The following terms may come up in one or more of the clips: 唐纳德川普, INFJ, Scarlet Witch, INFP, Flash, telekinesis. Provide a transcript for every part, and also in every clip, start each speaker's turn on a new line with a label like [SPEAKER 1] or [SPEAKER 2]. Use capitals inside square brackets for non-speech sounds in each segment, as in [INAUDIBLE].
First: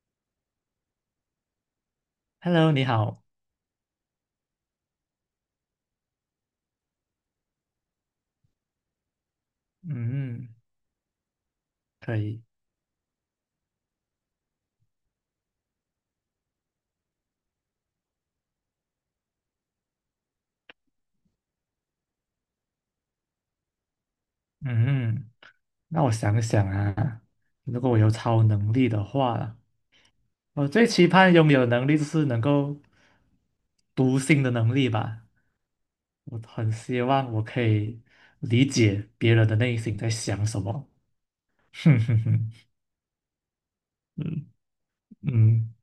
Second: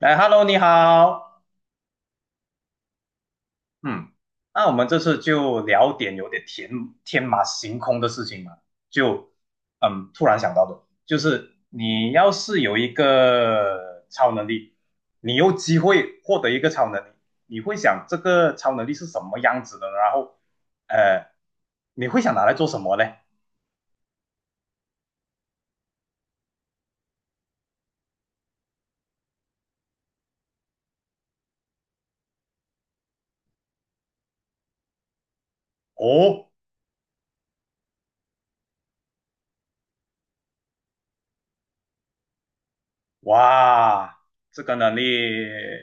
[SPEAKER 1] 来 h e l l o 你好。
[SPEAKER 2] Hello，你好。
[SPEAKER 1] 嗯，那我们这次就聊点有点天马行空的事情嘛，就突然
[SPEAKER 2] 嗯，
[SPEAKER 1] 想到的，就是你
[SPEAKER 2] 可
[SPEAKER 1] 要
[SPEAKER 2] 以。
[SPEAKER 1] 是有一个超能力，你有机会获得一个超能力，你会想这个超能力是什么样子的呢，然后呃，你会想拿来做什么呢？
[SPEAKER 2] 嗯，那我想想啊，如果我有超能力的话，我最期盼拥有的能力就是能够读心的能力吧。我
[SPEAKER 1] 哦，
[SPEAKER 2] 很希望我可以理解别人的内心在想什么。[LAUGHS] 哼哼哼，
[SPEAKER 1] 哇，
[SPEAKER 2] 嗯
[SPEAKER 1] 这个能力
[SPEAKER 2] 嗯。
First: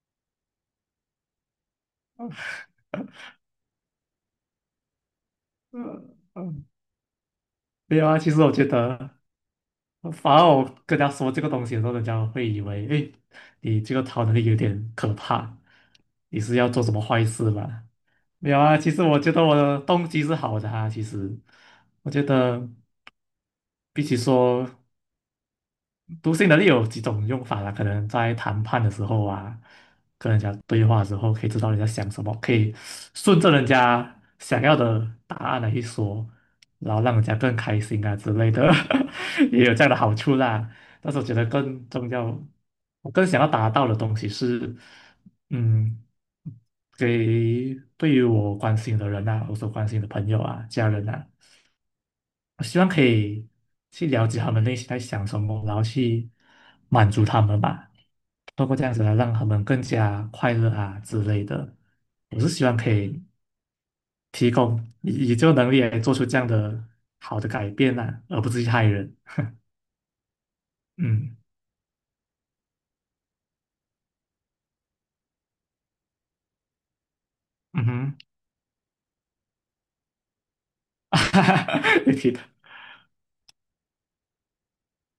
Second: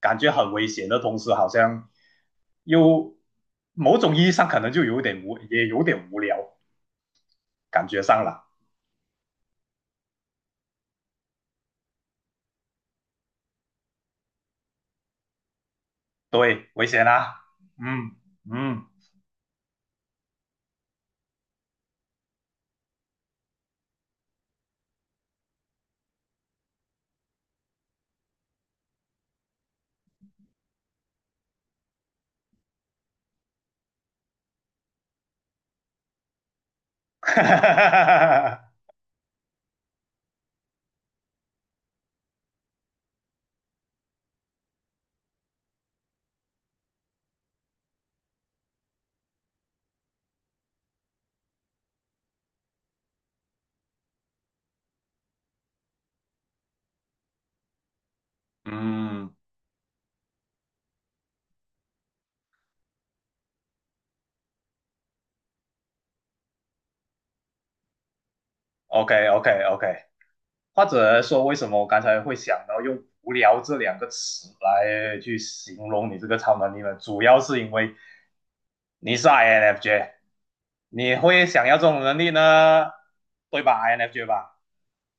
[SPEAKER 1] 感觉很危险的同时，好像又某种意义上可能就有点无，也有点
[SPEAKER 2] 嗯
[SPEAKER 1] 无聊，
[SPEAKER 2] 嗯，
[SPEAKER 1] 感
[SPEAKER 2] 没
[SPEAKER 1] 觉
[SPEAKER 2] 有
[SPEAKER 1] 上
[SPEAKER 2] 啊。其实我
[SPEAKER 1] 了。
[SPEAKER 2] 觉得，反而我跟他说这个东西的时候，人家会以为，哎，你这个超能力有点可怕，你是要
[SPEAKER 1] 对，
[SPEAKER 2] 做
[SPEAKER 1] 危
[SPEAKER 2] 什么
[SPEAKER 1] 险
[SPEAKER 2] 坏
[SPEAKER 1] 啦。
[SPEAKER 2] 事吧？
[SPEAKER 1] 嗯
[SPEAKER 2] 没有啊，
[SPEAKER 1] 嗯，
[SPEAKER 2] 其实我觉得我的动机是好的啊。其实，我觉得比起说读心能力有几种用法啦，可能在谈判的时候啊，跟人家对话的时候，可以知道人家想什么，可以顺着人家想要的答案来去说，然后让人家更开心啊之类
[SPEAKER 1] [LAUGHS]
[SPEAKER 2] 的，[LAUGHS] 也有这样的好处啦。但是我觉得更重要，我更想要达到的东西是，嗯，给对于我关心的人啊，我所关心的朋友啊、家人啊。我希望可以去了解他们内心在想什么，然后去满足他们吧，通过这样子来让
[SPEAKER 1] 嗯
[SPEAKER 2] 他们更加快乐啊之类的。我是希望可以提供以这个能力来做出这样的好的改变啊，而不是去害
[SPEAKER 1] ，OK
[SPEAKER 2] 人。
[SPEAKER 1] OK OK,或者
[SPEAKER 2] 嗯
[SPEAKER 1] 说为什么我刚才会想到用"无聊"这两个词来去形容你这个超能力呢？主要是因
[SPEAKER 2] 嗯
[SPEAKER 1] 为
[SPEAKER 2] 哼，
[SPEAKER 1] 你是 INFJ,你会想要这种
[SPEAKER 2] [LAUGHS] 你
[SPEAKER 1] 能力
[SPEAKER 2] 提的
[SPEAKER 1] 呢，对吧？INFJ 吧，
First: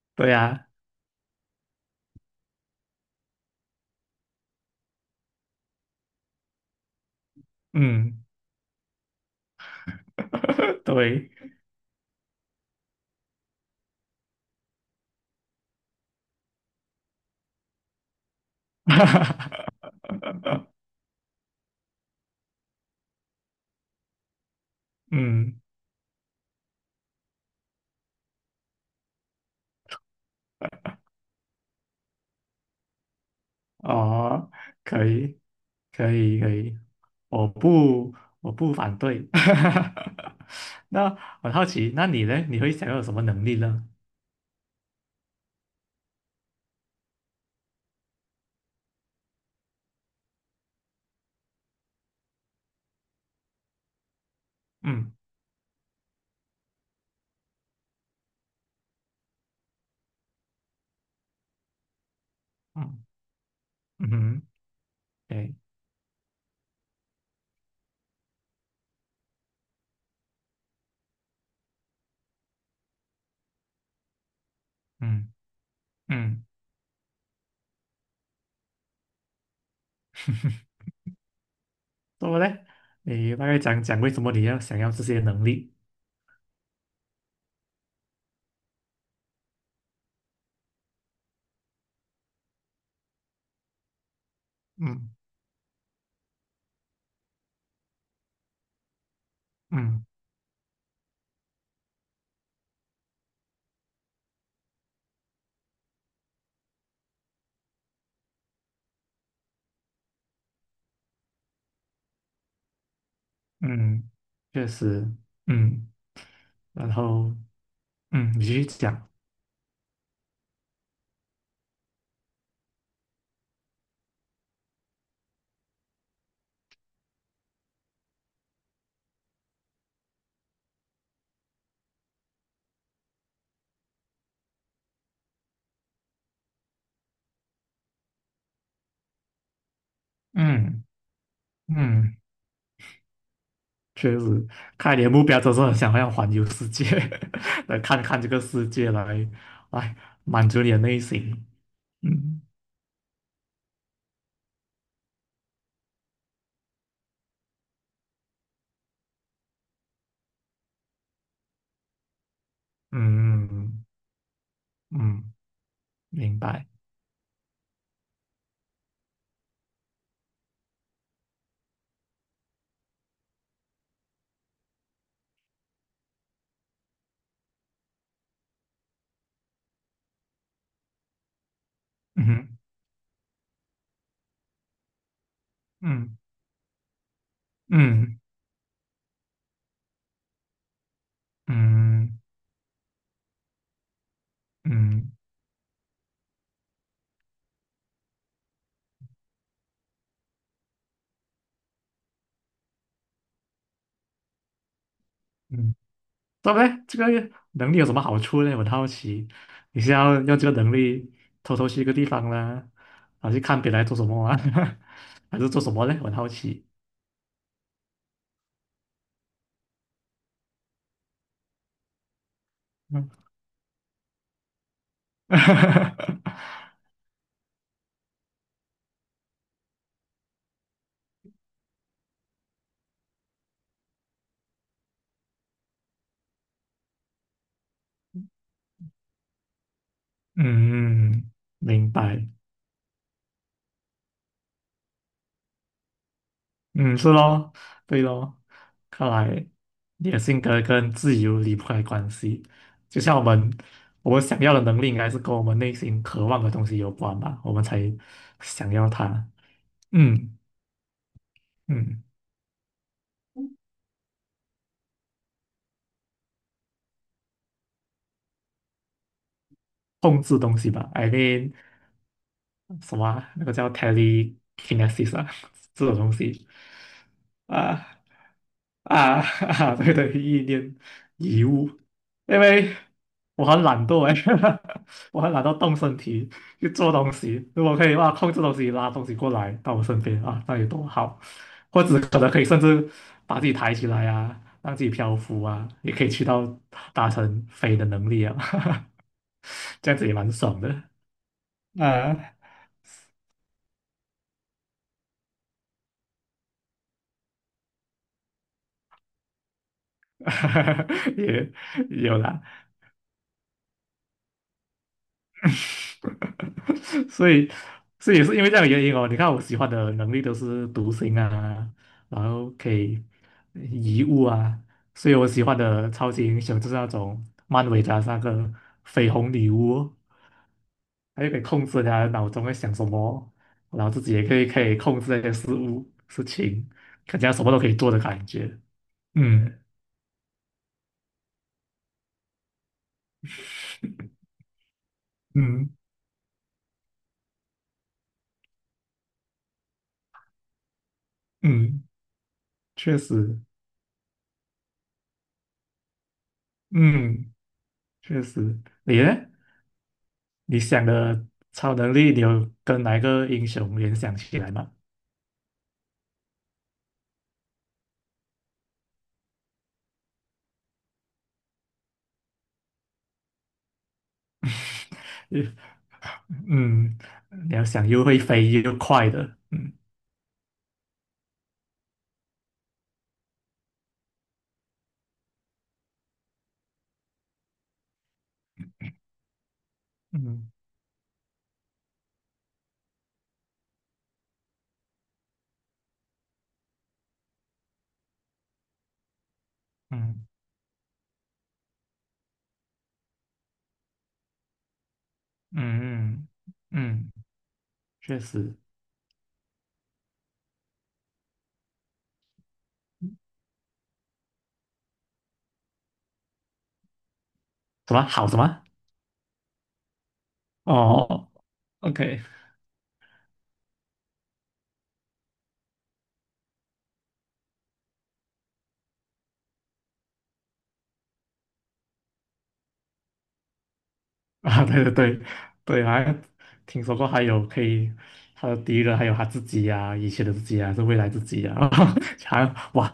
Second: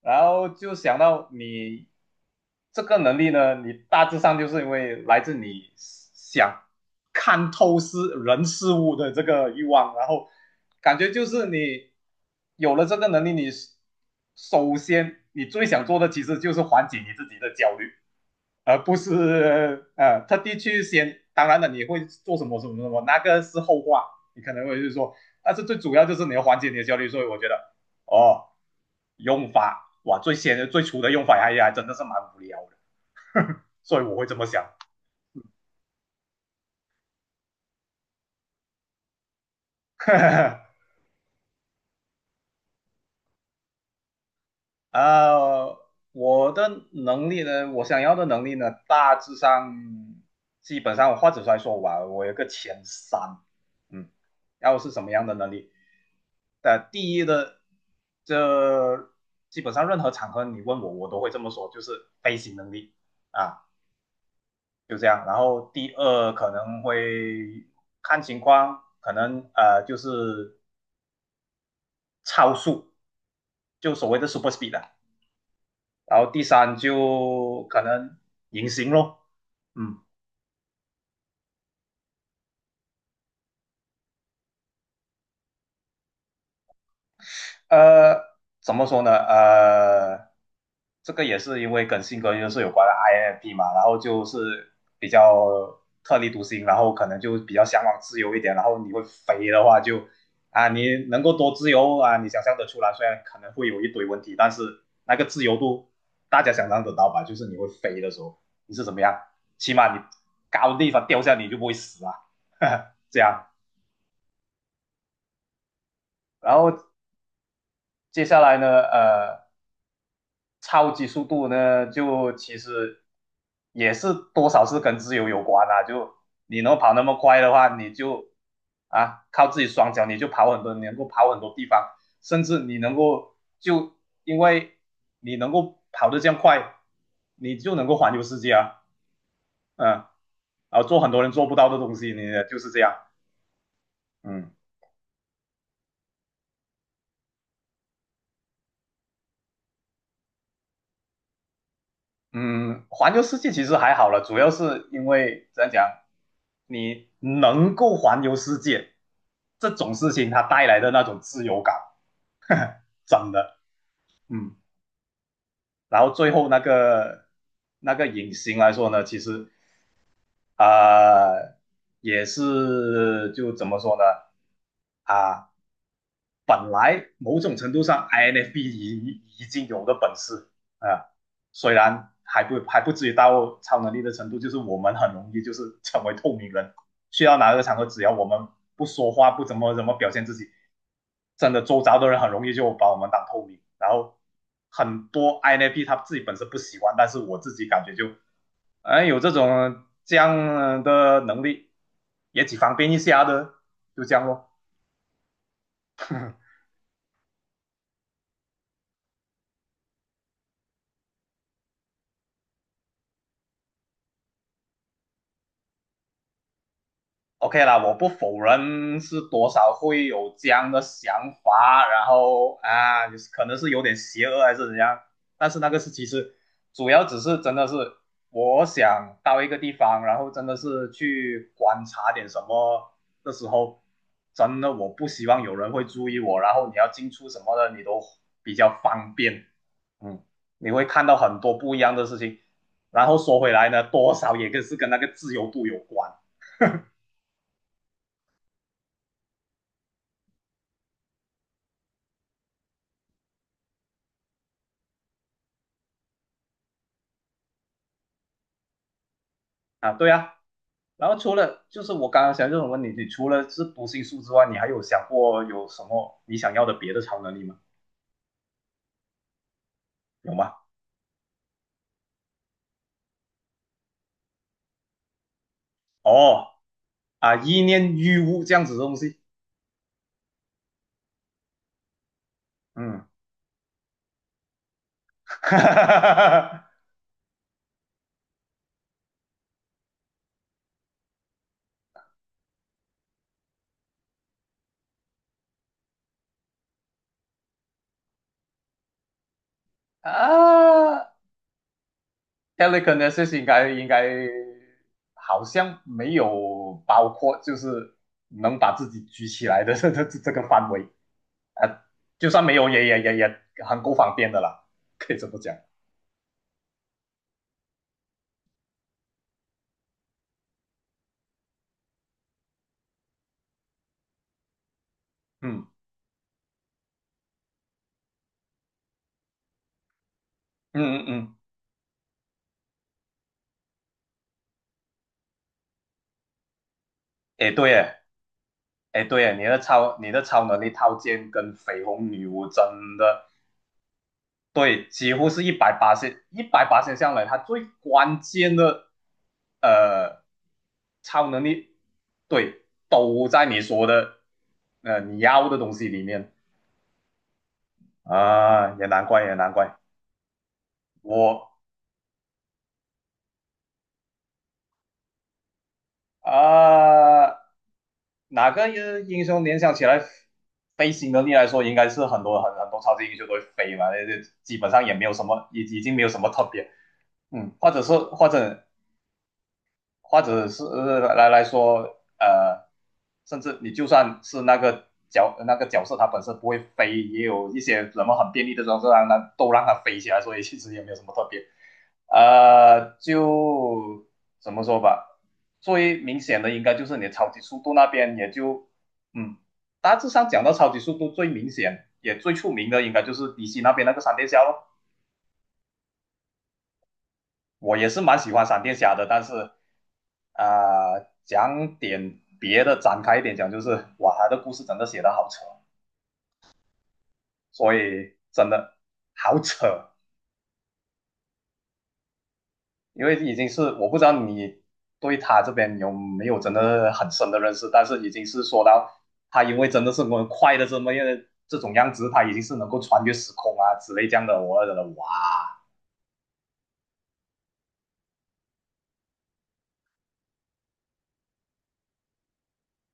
[SPEAKER 1] 然
[SPEAKER 2] 对
[SPEAKER 1] 后
[SPEAKER 2] 呀、
[SPEAKER 1] 就想到你这个能力呢，你大致上就是因为来自你想看透事
[SPEAKER 2] 嗯
[SPEAKER 1] 人事物的这个欲望，然后
[SPEAKER 2] [LAUGHS]
[SPEAKER 1] 感觉就
[SPEAKER 2] 对，
[SPEAKER 1] 是你有了这个能力，你首先最想做的其实就是缓解你自己的焦虑，而不是特地去
[SPEAKER 2] [LAUGHS]
[SPEAKER 1] 先。当然了，你会做什么什么什么，那个是后话，你可能会就是说，但
[SPEAKER 2] 嗯
[SPEAKER 1] 是最主要就是你要缓解你的焦虑。所以我觉得，哦，用法哇，最初的用法哎还真的是蛮无聊的，[LAUGHS] 呵呵，所以我会这么
[SPEAKER 2] 哦，
[SPEAKER 1] 想。[LAUGHS]
[SPEAKER 2] 可以可以可以。我不，我不反对。
[SPEAKER 1] 呵呵
[SPEAKER 2] [LAUGHS] 那很好奇，那你呢？你会想要有什么能力呢？
[SPEAKER 1] 呃，我想要的能力呢，大致上基本上我或者来说吧，我有个前三，嗯，然后是什么
[SPEAKER 2] 嗯
[SPEAKER 1] 样的能力？第一的，这基本上任何场合你问我，我都会这么说，就是飞行能力
[SPEAKER 2] 嗯
[SPEAKER 1] 啊，
[SPEAKER 2] 嗯哼，
[SPEAKER 1] 就这样。然
[SPEAKER 2] 对，
[SPEAKER 1] 后第二可能会看情况，可能就是超速，就所谓的 super speed 的。
[SPEAKER 2] 嗯
[SPEAKER 1] 然后第
[SPEAKER 2] 嗯，
[SPEAKER 1] 三就可能隐形咯，嗯。
[SPEAKER 2] [LAUGHS] 怎么呢？你大概讲讲为什么你要想要这些能力？
[SPEAKER 1] 呃，怎么说呢？这个也是因为跟性格就是有关的 INFP 嘛，然后就是比
[SPEAKER 2] 嗯
[SPEAKER 1] 较特立独行，然后可能就比较向往自由一点，然后你会肥的话
[SPEAKER 2] 嗯
[SPEAKER 1] 就啊，你能够多自由啊，你想象得出来，虽然可能会有一堆问题，但是那个自由度大家想象得到吧？就是你会飞的时候，你是怎么样？起码你高的地方掉下你就不会死啊，[LAUGHS] 这样。
[SPEAKER 2] 嗯，确实，嗯，
[SPEAKER 1] 然后
[SPEAKER 2] 然后
[SPEAKER 1] 接下
[SPEAKER 2] 你继
[SPEAKER 1] 来
[SPEAKER 2] 续
[SPEAKER 1] 呢，
[SPEAKER 2] 讲，
[SPEAKER 1] 呃。超级速度呢，就其实也是多少是跟自由有关啊。就你能跑那么快的话，你就啊靠自己双脚，你就跑很多，你能够跑很多地方，甚至你能够就因为你能够跑得这样快，你就能够环游世界啊，嗯，然后
[SPEAKER 2] 嗯
[SPEAKER 1] 做很多人做不到的东西，
[SPEAKER 2] 嗯，
[SPEAKER 1] 你就是这样，
[SPEAKER 2] 确实，
[SPEAKER 1] 嗯。
[SPEAKER 2] 看来你的目标都是很想要环游世界，[LAUGHS] 来看看这个世界来满足你的内心，嗯。
[SPEAKER 1] 嗯，环游世界其实还好了，主要是因为怎样讲，你能够环游世界这种事情，它带来的那种自由感，[LAUGHS] 呵呵真
[SPEAKER 2] 嗯
[SPEAKER 1] 的，
[SPEAKER 2] 嗯，
[SPEAKER 1] 嗯。
[SPEAKER 2] 嗯
[SPEAKER 1] 然后最
[SPEAKER 2] 明
[SPEAKER 1] 后那
[SPEAKER 2] 白。
[SPEAKER 1] 个那个隐形来说呢，其实啊、呃也是就怎么说呢啊、本来某种程度上 INFP 已经有的本事啊、呃虽然
[SPEAKER 2] 嗯
[SPEAKER 1] 还
[SPEAKER 2] 哼
[SPEAKER 1] 不还不至于到超能力的程度，就是我们很容易就是成为
[SPEAKER 2] 嗯
[SPEAKER 1] 透明人，去到哪个场合，只要
[SPEAKER 2] 嗯
[SPEAKER 1] 我们不说话，不怎么表现自己，真的周遭的人
[SPEAKER 2] 嗯
[SPEAKER 1] 很容易就把我们当透明。然后很
[SPEAKER 2] 嗯
[SPEAKER 1] 多 INFP 他自己本身不喜欢，但是我自己感觉就，有这样的能力也挺方便一下的，就这样咯。
[SPEAKER 2] 嗯，对不对？这个能力有什么好处呢？我很好奇，你是要用这个能力偷偷去一个地方呢，还是看别人在做什么啊，[LAUGHS] 还是做什么呢？我很好奇。
[SPEAKER 1] OK 啦，我不否认是多少会有这样的想法，然后啊，
[SPEAKER 2] 嗯
[SPEAKER 1] 就是可能是有点邪恶还是怎样，但是那个是其实
[SPEAKER 2] [LAUGHS]
[SPEAKER 1] 主要只是真的是我想到一个地方，然后真的是去观察点什么的时候，真的我不希望有人会注意我，然后你要进出什么的你都比较方便，嗯，你会看到
[SPEAKER 2] 嗯，
[SPEAKER 1] 很多不一
[SPEAKER 2] 明
[SPEAKER 1] 样的事
[SPEAKER 2] 白。
[SPEAKER 1] 情，然后说回来呢，多少也是跟那个自由度有关
[SPEAKER 2] 嗯，是咯，对咯，看来你的性格跟自由离不开关系。就像我们，我们想要的能力应该是跟我们内心渴望的东西有关吧，我们才想要它。
[SPEAKER 1] 啊，对啊。
[SPEAKER 2] 嗯
[SPEAKER 1] 然后除了就是
[SPEAKER 2] 嗯，
[SPEAKER 1] 我刚刚想这种问题，你除了是读心术之外，你还有想过有什么你想要的别的超能力吗？
[SPEAKER 2] 控
[SPEAKER 1] 有
[SPEAKER 2] 制
[SPEAKER 1] 吗？
[SPEAKER 2] 东西吧，I mean 什么啊那个叫 telekinesis 啊，[LAUGHS] 这种东
[SPEAKER 1] 哦
[SPEAKER 2] 西
[SPEAKER 1] 啊，意
[SPEAKER 2] 啊。
[SPEAKER 1] 念欲物这样子的东西，
[SPEAKER 2] 啊 [LAUGHS] 啊，对对，意念遗物，因为
[SPEAKER 1] 嗯，
[SPEAKER 2] 我很懒惰哎，[LAUGHS] 我很懒惰动身体去
[SPEAKER 1] [LAUGHS]
[SPEAKER 2] 做东西。如果可以的话，控制东西拉东西过来到我身边啊，那有多好！或者可能可以甚至把自己抬起来啊，让自己漂浮啊，也可以去到达成飞的能力啊，[LAUGHS] 这样子也蛮爽的
[SPEAKER 1] 啊
[SPEAKER 2] 啊，
[SPEAKER 1] ，telekinesis 应该好像没有包括，就是能把自己举起来的 [LAUGHS] 这个范围
[SPEAKER 2] [LAUGHS] 也
[SPEAKER 1] 啊，
[SPEAKER 2] 也有
[SPEAKER 1] 就
[SPEAKER 2] 啦。
[SPEAKER 1] 算没有也很够方便的啦，可以这么讲，
[SPEAKER 2] [LAUGHS] 所以，所以，也是因为这样的原因哦。你看，我喜欢的能力都是独行啊，然后可以移物啊，所以我喜欢
[SPEAKER 1] 嗯
[SPEAKER 2] 的超级英雄就是那种漫威的那个绯红女巫，
[SPEAKER 1] 嗯嗯
[SPEAKER 2] 还
[SPEAKER 1] 嗯，
[SPEAKER 2] 可以控制人家脑中在想什么，然后自己也可以控制那些事物事情，感觉她什
[SPEAKER 1] 哎、
[SPEAKER 2] 么
[SPEAKER 1] 嗯
[SPEAKER 2] 都可
[SPEAKER 1] 对
[SPEAKER 2] 以做
[SPEAKER 1] 耶。
[SPEAKER 2] 的感觉。
[SPEAKER 1] 哎，对啊，你的
[SPEAKER 2] 嗯
[SPEAKER 1] 超你的超能力套件跟绯红女巫真的对，几乎是一
[SPEAKER 2] 嗯
[SPEAKER 1] 百八十一百八十上来，它最关键的呃超能力，
[SPEAKER 2] 嗯，
[SPEAKER 1] 对，
[SPEAKER 2] 确
[SPEAKER 1] 都
[SPEAKER 2] 实，
[SPEAKER 1] 在你说的你要的东西里面
[SPEAKER 2] 嗯确实，
[SPEAKER 1] 啊，也
[SPEAKER 2] 你
[SPEAKER 1] 难
[SPEAKER 2] 呢？
[SPEAKER 1] 怪也难怪
[SPEAKER 2] 你想的
[SPEAKER 1] 我
[SPEAKER 2] 超能力，你有跟哪一个英雄联想起来吗？
[SPEAKER 1] 啊、哪个英雄联想起来飞行能力来说，应该是很多超级英雄都会飞嘛，那就基本上也没有什么，已经没有什么特别。
[SPEAKER 2] 嗯，
[SPEAKER 1] 嗯，
[SPEAKER 2] 你要
[SPEAKER 1] 或者
[SPEAKER 2] 想
[SPEAKER 1] 是
[SPEAKER 2] 又会
[SPEAKER 1] 或
[SPEAKER 2] 飞
[SPEAKER 1] 者
[SPEAKER 2] 又快的，嗯
[SPEAKER 1] 或者是来说，甚至你就算是那个角色，他本身不会飞，也有一些什么很便利的装置让它都让他飞起来，所以
[SPEAKER 2] 嗯
[SPEAKER 1] 其实也没有什么特别。就怎么说吧，最明显的应该就是你的超级速度那边，也就嗯，大致
[SPEAKER 2] 嗯
[SPEAKER 1] 上讲到超级速度最明显也最出名的，应该就是迪西那边那个闪电侠咯。
[SPEAKER 2] 嗯嗯，嗯，
[SPEAKER 1] 我也是蛮
[SPEAKER 2] 确
[SPEAKER 1] 喜欢
[SPEAKER 2] 实，
[SPEAKER 1] 闪电侠的，但是讲点别的，展开一点讲，就是哇，他的故事真的写的好扯，所
[SPEAKER 2] 什么
[SPEAKER 1] 以
[SPEAKER 2] 好什
[SPEAKER 1] 真
[SPEAKER 2] 么？
[SPEAKER 1] 的好扯，
[SPEAKER 2] 哦，OK。
[SPEAKER 1] 因为已经是我不知道你对他这边有没有真的很深的认识，但是已经是说到他因为真的是我快的这么样这种样子，他已经是能够穿越时空啊之类这样的，
[SPEAKER 2] [LAUGHS] 啊，
[SPEAKER 1] 我觉得
[SPEAKER 2] 对对
[SPEAKER 1] 哇，
[SPEAKER 2] 对对，好像听说过还有可以他的敌人，还有他自己呀、以前的自己呀、还是未来自己呀、[LAUGHS] 好像哇，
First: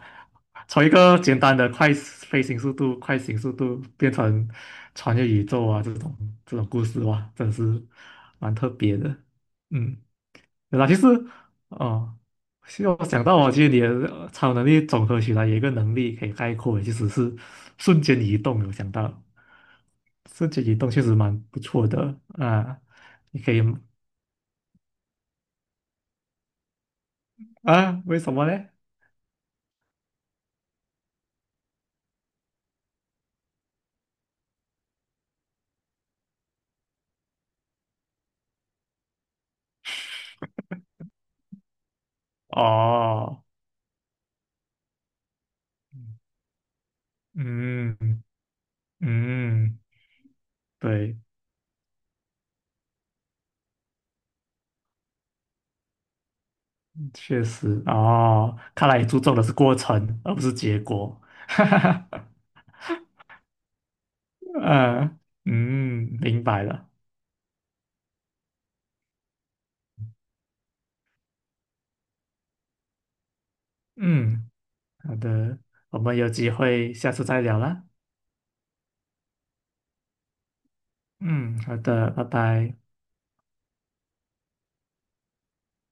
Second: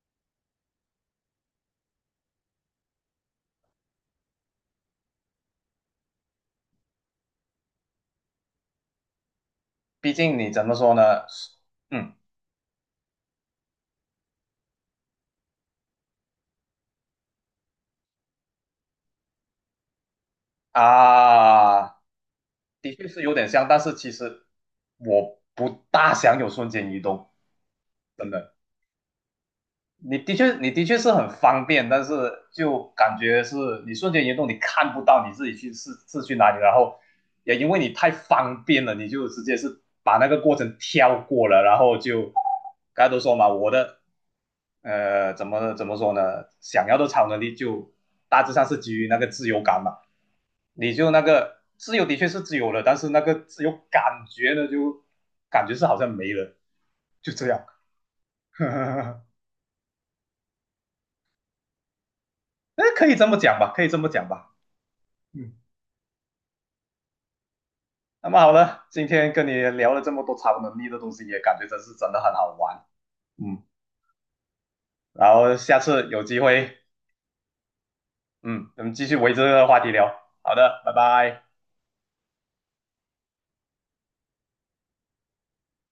[SPEAKER 2] 从一个简单的快飞行速度、快行速度变成穿越宇宙啊这种故事哇，真是蛮特别的，嗯。
[SPEAKER 1] 毕竟你怎么
[SPEAKER 2] 对啦，其
[SPEAKER 1] 说呢？
[SPEAKER 2] 实
[SPEAKER 1] 嗯
[SPEAKER 2] 哦，其实我想到哦，其实你的超能力总合起来有一个能力可以概括，其实是瞬间移动。有想到瞬间移动确实蛮不错
[SPEAKER 1] 啊，
[SPEAKER 2] 的啊，
[SPEAKER 1] 的确是有
[SPEAKER 2] 你
[SPEAKER 1] 点
[SPEAKER 2] 可以
[SPEAKER 1] 像，但是其实我不大想有瞬间移动，
[SPEAKER 2] 啊？为
[SPEAKER 1] 真
[SPEAKER 2] 什么
[SPEAKER 1] 的。
[SPEAKER 2] 呢？
[SPEAKER 1] 你的确是很方便，但是就感觉是你瞬间移动，你看不到你自己去是去哪里，然后也因为你太方便了，你就直接是把那个过程跳过了，然后就刚才都说
[SPEAKER 2] 哦，
[SPEAKER 1] 嘛，我的怎么说呢，想要的超能力就
[SPEAKER 2] 嗯
[SPEAKER 1] 大致上是基于那个自由
[SPEAKER 2] 嗯，
[SPEAKER 1] 感嘛，你就
[SPEAKER 2] 对，
[SPEAKER 1] 那个自由的确是自由了，但是那个自由感觉呢，就感觉是好像没了，就
[SPEAKER 2] 确
[SPEAKER 1] 这样。
[SPEAKER 2] 实哦，看来你注
[SPEAKER 1] [LAUGHS]
[SPEAKER 2] 重的是过程而不是结果，[LAUGHS] 哈哈哈，
[SPEAKER 1] 哎，可以这么讲吧，可以这么讲吧。
[SPEAKER 2] 嗯
[SPEAKER 1] 嗯，
[SPEAKER 2] 嗯，明白了，
[SPEAKER 1] 那么好了，今天跟你聊了这么多超能力的东西，也感觉真的很好玩。嗯，
[SPEAKER 2] 嗯。好
[SPEAKER 1] 然后
[SPEAKER 2] 的，
[SPEAKER 1] 下
[SPEAKER 2] 我
[SPEAKER 1] 次
[SPEAKER 2] 们
[SPEAKER 1] 有
[SPEAKER 2] 有
[SPEAKER 1] 机
[SPEAKER 2] 机
[SPEAKER 1] 会，
[SPEAKER 2] 会下次再聊啦。
[SPEAKER 1] 嗯，我们继续围着这个话题聊。好的，拜拜。
[SPEAKER 2] 嗯，好的，拜拜。